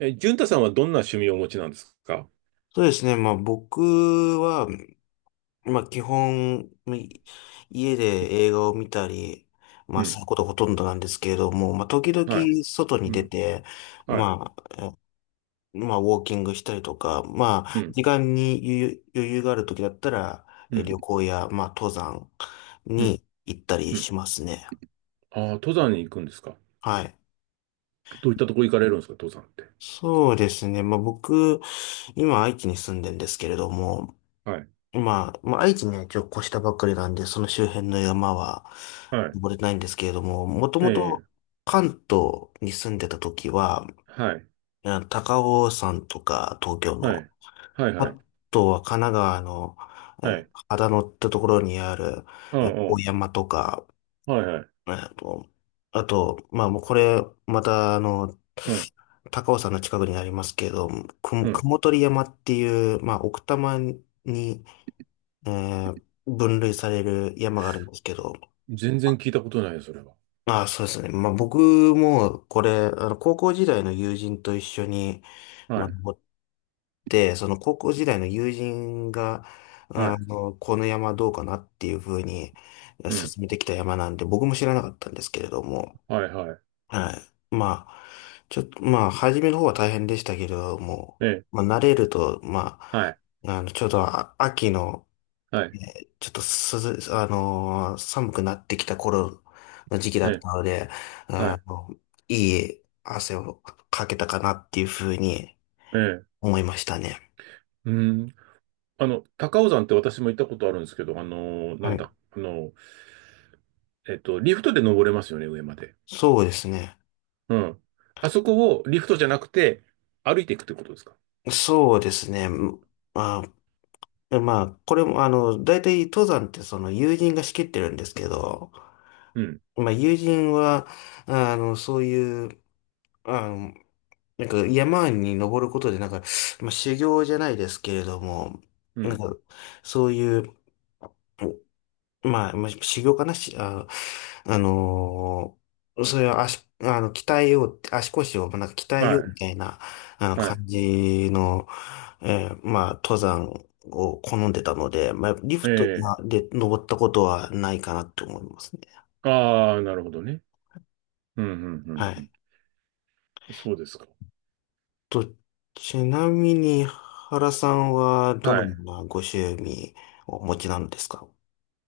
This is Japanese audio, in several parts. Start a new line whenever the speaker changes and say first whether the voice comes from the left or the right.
right: 淳太さんはどんな趣味をお持ちなんですか？
left: そうですね。まあ僕は、まあ基本、家で映画を見たり、ま
right: う
left: あす
right: ん。
left: ることがほとんどなんですけれども、まあ時々
right: はい。
left: 外に
right: う
left: 出
right: ん。
left: て、
right: はい。
left: まあ、まあウォーキングしたりとか、ま
right: う
left: あ
right: ん。
left: 時間に余裕がある時だったら、
right: うん。
left: 旅行や、まあ登山
right: うん。
left: に行ったり
right: うん。
left: しますね。
right: ああ、登山に行くんですか？
left: はい。
right: どういったとこ行かれるんですか、登山って。
left: そうですね。まあ僕、今愛知に住んでるんですけれども、
right: はい。
left: 愛知ね、一応越したばっかりなんで、その周辺の山は
right: はい。
left: 登れないんですけれども、もと
right: え
left: もと
right: え。
left: 関東に住んでた時は、
right: はい。
left: 高尾山とか東京
right: は
left: の、
right: い。はい。
left: あ
right: はい。
left: とは神奈川の、
right: はい。
left: 秦野ってところにある、
right: うんう
left: 大
right: ん。
left: 山とか、
right: はいはい。
left: えーと、あと、まあもうこれ、また
right: うん。
left: 高尾山の近くになりますけれども、
right: うん。
left: 雲取山っていう、まあ奥多摩に、えー分類される山があるんですけど、
right: 全然聞いたことないよ、それは。
left: ああ、そうですね。まあ僕もこれ、高校時代の友人と一緒に、
right: は
left: まあ、
right: い。
left: 登って、その高校時代の友人が、
right: はい。
left: この山どうかなっていうふうに
right: うん。
left: 進めてきた山なんで、僕も知らなかったんですけれども、
right: はいはい。
left: はい。まあ、ちょっと、まあ、初めの方は大変でしたけれども、
right: ええ。
left: まあ、慣れると、ま
right: はい。
left: あ、ちょうど秋の、
right: はい。
left: ちょっと涼、あのー寒くなってきた頃の時期だ
right: え
left: っ
right: え。
left: たので、
right: は
left: あ
right: い。
left: の、いい汗をかけたかなっていうふうに
right: ええ。
left: 思いましたね。
right: うん。高尾山って私も行ったことあるんですけど、あのーな
left: は
right: ん
left: い。
right: だ、あのーえっと、リフトで登れますよね、上まで。
left: そうですね。
right: うん。あそこをリフトじゃなくて、歩いていくってことですか？
left: そうですね。まあ、まあ、これも、大体登山ってその友人が仕切ってるんですけど、
right: うん、
left: まあ、友人は、あの、そういう、あの、なんか山に登ることで、なんか、まあ、修行じゃないですけれども、
right: う
left: なん
right: ん。
left: か、そういう、まあ、まあ修行かなし、あ、あのーそれは足、あの、鍛えようって、足腰をなんか鍛
right: は
left: えようみ
right: い、
left: たいな、あの、
right: はい。
left: 感じの、えーまあ、登山を好んでたので、まあ、リフト
right: ええ。
left: まで登ったことはないかなと思いますね。
right: ああ、なるほどね。うん、うん、うん。
left: は
right: う
left: い。
right: ん。そうですか。
left: と、ちなみに、原さんはどの
right: は
left: よう
right: い。
left: なご趣味をお持ちなんですか？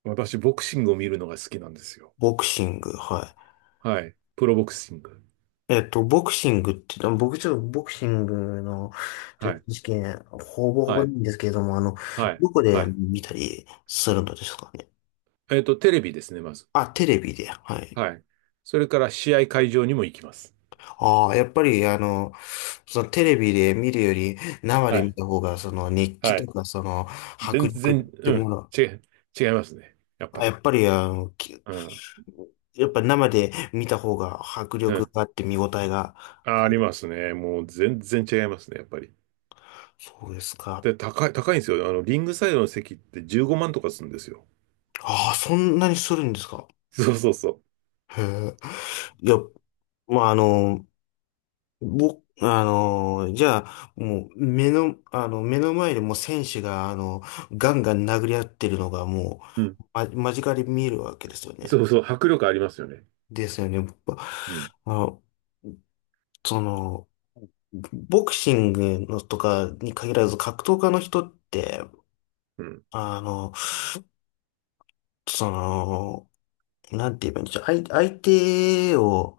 right: 私、ボクシングを見るのが好きなんですよ。
left: ボクシング、はい。
right: はい。プロボクシング。
left: ボクシングって、でも僕ちょっとボクシングのちょ
right: は
left: っと
right: い、
left: 事件、ほぼほ
right: は
left: ぼ
right: い、
left: ないんですけれども、
right: はい、
left: どこ
right: は
left: で
right: い。
left: 見たりするのですかね？
right: テレビですね、まず。
left: あ、テレビで、はい。
right: はい。それから試合会場にも行きます。
left: ああ、やっぱり、そのテレビで見るより生
right: は
left: で見
right: い、
left: た方が、その熱気
right: は
left: と
right: い。
left: か、その
right: 全
left: 迫力っ
right: 然、
left: て
right: う
left: も
right: ん、
left: の、
right: 違い、違いますね。やっぱ
left: あ、や
right: り。
left: っぱり、
right: うん、
left: やっぱ生で見た方が迫
right: う
left: 力
right: ん。
left: があって見応えがあ
right: あ、あり
left: る。
right: ますね。もう全然違いますね、やっぱり。
left: そうですか。
right: で、高いんですよ。リングサイドの席って15万とかするんですよ。
left: ああ、そんなにするんですか？
right: そうそうそ
left: へえ。いや、まあ、僕、じゃあ、もう、目の前でもう選手が、ガンガン殴り合ってるのが、も
right: う。うん。
left: う、間近で見えるわけですよね。
right: そうそう、迫力ありますよね。
left: ですよね。ぼ
right: うん。
left: あ、その、ボクシングのとかに限らず、格闘家の人って、
right: うん。
left: あの、その、なんて言えばいいんでしょう。相手を、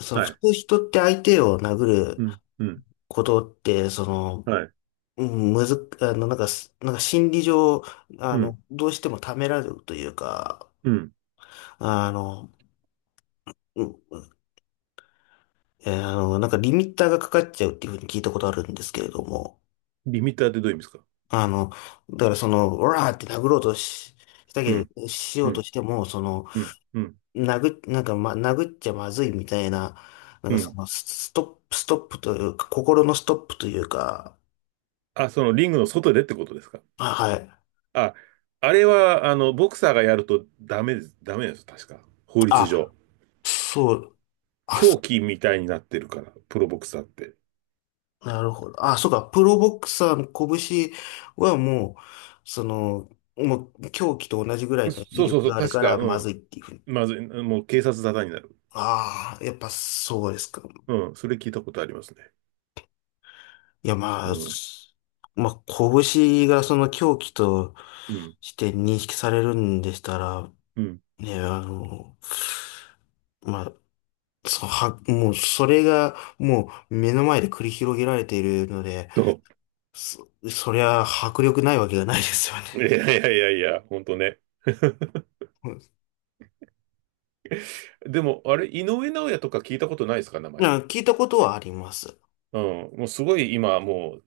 right: は
left: 普
right: い。
left: 通人って相手を殴る
right: うん。うん。
left: ことって、
right: はい。
left: うん、むずっ、あの、なんかす、なんか心理上、
right: うん。
left: どうしてもためられるというか、
right: うん。
left: あの、うん、なんかリミッターがかかっちゃうっていうふうに聞いたことあるんですけれども、
right: リミッターってどういう意味ですか？
left: あの、だからその、オラーって殴ろうとし、した
right: う
left: け
right: ん。
left: ど、し
right: う
left: ようと
right: ん。
left: しても、
right: うん。うん。
left: 殴っちゃまずいみたいな、なん
right: う
left: かそ
right: ん。
left: の、ストップというか、心のストップというか、
right: あ、そのリングの外でってことですか？
left: あ、はい。
right: あ、あれは、ボクサーがやるとダメです。ダメです。確か。法律
left: あ、
right: 上。
left: そう。あ
right: 狂気みたいになってるから、プロボクサーって。
left: なるほど。あ、そうか。プロボクサーの拳はもう、もう狂気と同じぐらい
right: そ
left: の威
right: そうそう
left: 力
right: そ
left: が
right: う。
left: ある
right: 確
left: か
right: か、
left: ら、
right: う
left: まずい
right: ん。
left: っていうふうに。
right: まずい、もう警察沙汰になる。
left: ああ、やっぱそうですか。
right: うん。それ聞いたことありますね。
left: いや、ま
right: う
left: あ、
right: ん、
left: まあ、拳がその狂気と
right: うん、
left: して認識されるんでしたら、
right: うん。
left: ね、まあ、そのは、もう、それが、もう、目の前で繰り広げられているので、
right: そ
left: そりゃ、迫力ないわけがないですよね。
right: う。いやいやいやいや、ほんとね。でも、あれ、井上尚弥とか聞いたことないですか、名前？
left: 聞いたことはあります。
right: うん。もうすごい今、もう、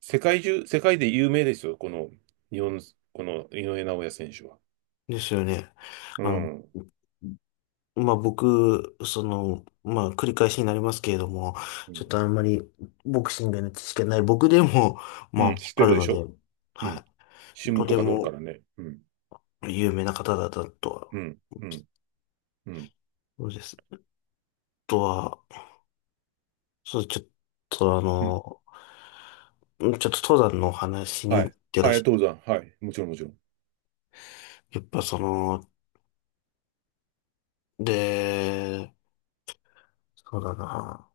right: 世界中、世界で有名ですよ、この、日本、この井上尚弥選手は。
left: ですよね。
right: う
left: あの、
right: ん。
left: まあ、僕、まあ、繰り返しになりますけれども、
right: う
left: ち
right: ん、
left: ょっとあんまりボクシングの知識がない僕でも、ま
right: う
left: あ、
right: ん、
left: わ
right: 知っ
left: か
right: て
left: る
right: るで
left: の
right: し
left: で、
right: ょ？うん。
left: はい。
right: 新
left: と
right: 聞と
left: て
right: か載るか
left: も
right: らね。うん。
left: 有名な方だったと
right: う
left: は、
right: ん。うん。うん。
left: そうです。あとは、そう、ちょっとあ
right: うん。
left: の、ちょっと登山のお話にも
right: は
left: よっ
right: い。
left: てら
right: はい、
left: しい
right: 登山。はい。もちろん、もちろん。
left: やっぱで、そうだな。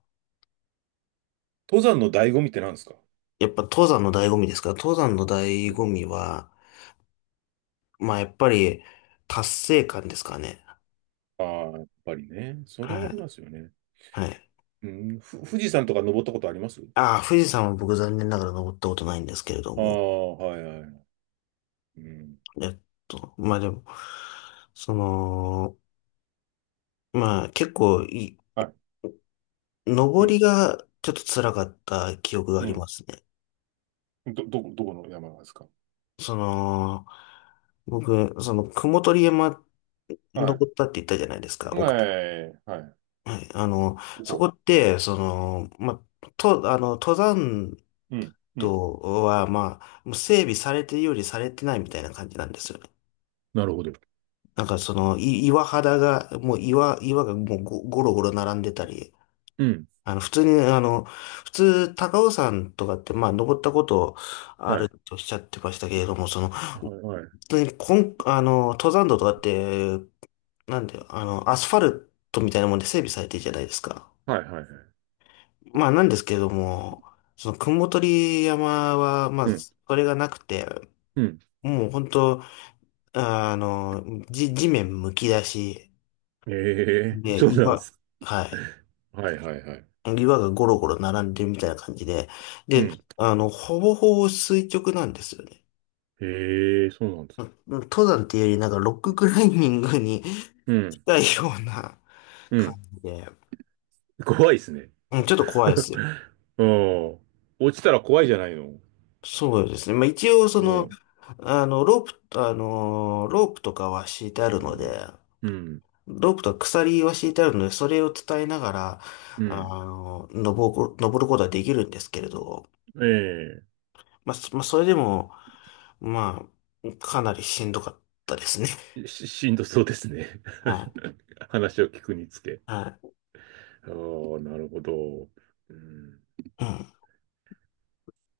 right: 登山の醍醐味って何ですか？
left: やっぱ登山の醍醐味ですから、登山の
right: う
left: 醍
right: ん。
left: 醐味は、まあ、やっぱり、達成感ですかね。
right: ああ、やっぱりね。それは
left: は
right: あり
left: い。
right: ますよね。
left: はい。
right: うん。富士山とか登ったことあります？
left: ああ、富士山は僕残念ながら登ったことないんですけれど
right: あ
left: も。
right: あ、はいはい。うん。
left: えっまあでも、その、まあ結構
right: はい。う
left: 登り
right: ん。
left: がちょっと辛かった記憶があ
right: う
left: りま
right: ん。
left: すね。
right: どこの山ですか？
left: その、僕、雲取山
right: はい。
left: 登ったって言ったじゃないですか。
right: はい。はい。
left: はい。
right: こ
left: そこ
right: こ。
left: って、まあ、と、あの、登山
right: うん。うん。
left: とは、まあ、もう整備されてるよりされてないみたいな感じなんですよね。
right: なるほど。
left: なんか岩肌が、もう岩がもうゴロゴロ並んでたり、
right: うん。
left: あの、普通に、あの、普通、高尾山とかって、まあ、登ったことあ
right: は
left: る
right: い。
left: とおっしゃってましたけれども、
right: は
left: 本
right: い。はい。
left: 当にこん、あの、登山道とかって、なんで、アスファルトみたいなもんで整備されてるじゃないですか。
right: はい。はい。
left: まあ、なんですけれども、雲取山は、まあ、
right: うん。
left: それがなくて、
right: うん。
left: もう本当あの、地面むき出し
right: ええ。
left: で、
right: そうなんです。
left: はい。
right: はいはいはい。
left: 岩がゴロゴロ並んでるみたいな感じで。
right: う
left: で、
right: ん。
left: ほぼほぼ垂直なんですよね。
right: ええ。そうなんで
left: う
right: す。
left: ん登山っていうより、なんかロッククライミングに
right: う ん。
left: 近いような
right: う
left: 感
right: ん。
left: じで。
right: 怖いですね。
left: うんちょっと怖いですよ。
right: うん。落ちたら怖いじゃないの。
left: そうですね。まあ一応、
right: うん。
left: あの、ローロープとかは敷いてある
right: う
left: の
right: ん。
left: で、
right: うん。
left: ロープと鎖は敷いてあるので、それを伝えながら、
right: う
left: あ
right: ん。
left: 登ることはできるんですけれど、
right: ええ。
left: まあ、まあ、それでも、まあ、かなりしんどかったですね。
right: しんどそうですね。
left: はい。
right: 話を聞くにつけ。
left: は
right: ああ、なるほど。うん。
left: い。う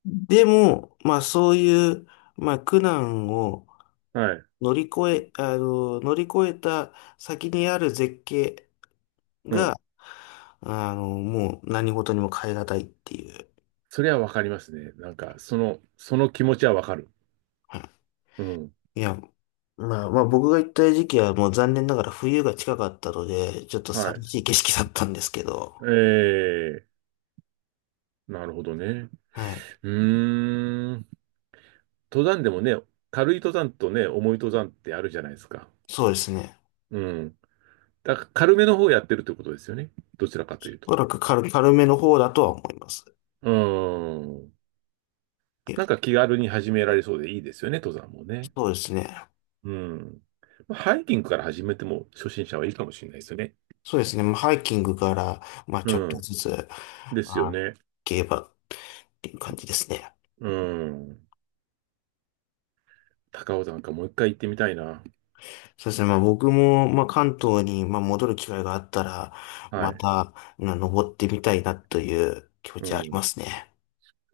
left: ん。でも、まあ、そういう、まあ、苦難を
right: はい。
left: 乗り越え、あの、乗り越えた先にある絶景
right: う
left: が、
right: ん。
left: もう何事にも代え難いっていう。
right: それはわかりますね。なんか、その気持ちはわかる。うん。
left: いや、まあ、僕が行った時期はもう残念ながら冬が近かったので、ちょっと
right: は
left: 寂
right: い。
left: しい景色だったんですけど、
right: ええ、なるほどね。
left: はい。
right: うーん。登山でもね、軽い登山とね、重い登山ってあるじゃないですか。
left: そうですね。
right: うん。だから軽めの方やってるってことですよね。どちらかというと。
left: おそらく軽めの方だとは思います。
right: うーん。
left: いや、
right: なんか気軽に始められそうでいいですよね、登山もね。
left: そうですね。
right: うん。まあハイキングから始めても初心者はいいかもしれないですよね。
left: そうですね。まあ、ハイキングから、まあ
right: う
left: ちょっと
right: ん。
left: ずつ、
right: です
left: ま
right: よ
left: あ、
right: ね。
left: 競馬っていう感じですね。
right: うん。高尾山かもう一回行ってみたいな。
left: そうですね。まあ僕も、まあ関東に、まあ戻る機会があったら、
right: は
left: ま
right: い。
left: た、まあ登ってみたいなという気持
right: う
left: ちはあり
right: ん。
left: ま
right: で
left: すね。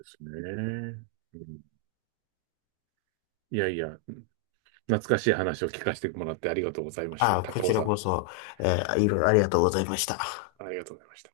right: すね。うん。いやいや、懐かしい話を聞かせてもらってありがとうございまし
left: あ
right: た。
left: あ、こ
right: 高
left: ち
right: 尾
left: らこ
right: 山、
left: そ、いろいろありがとうございました。
right: ありがとうございました。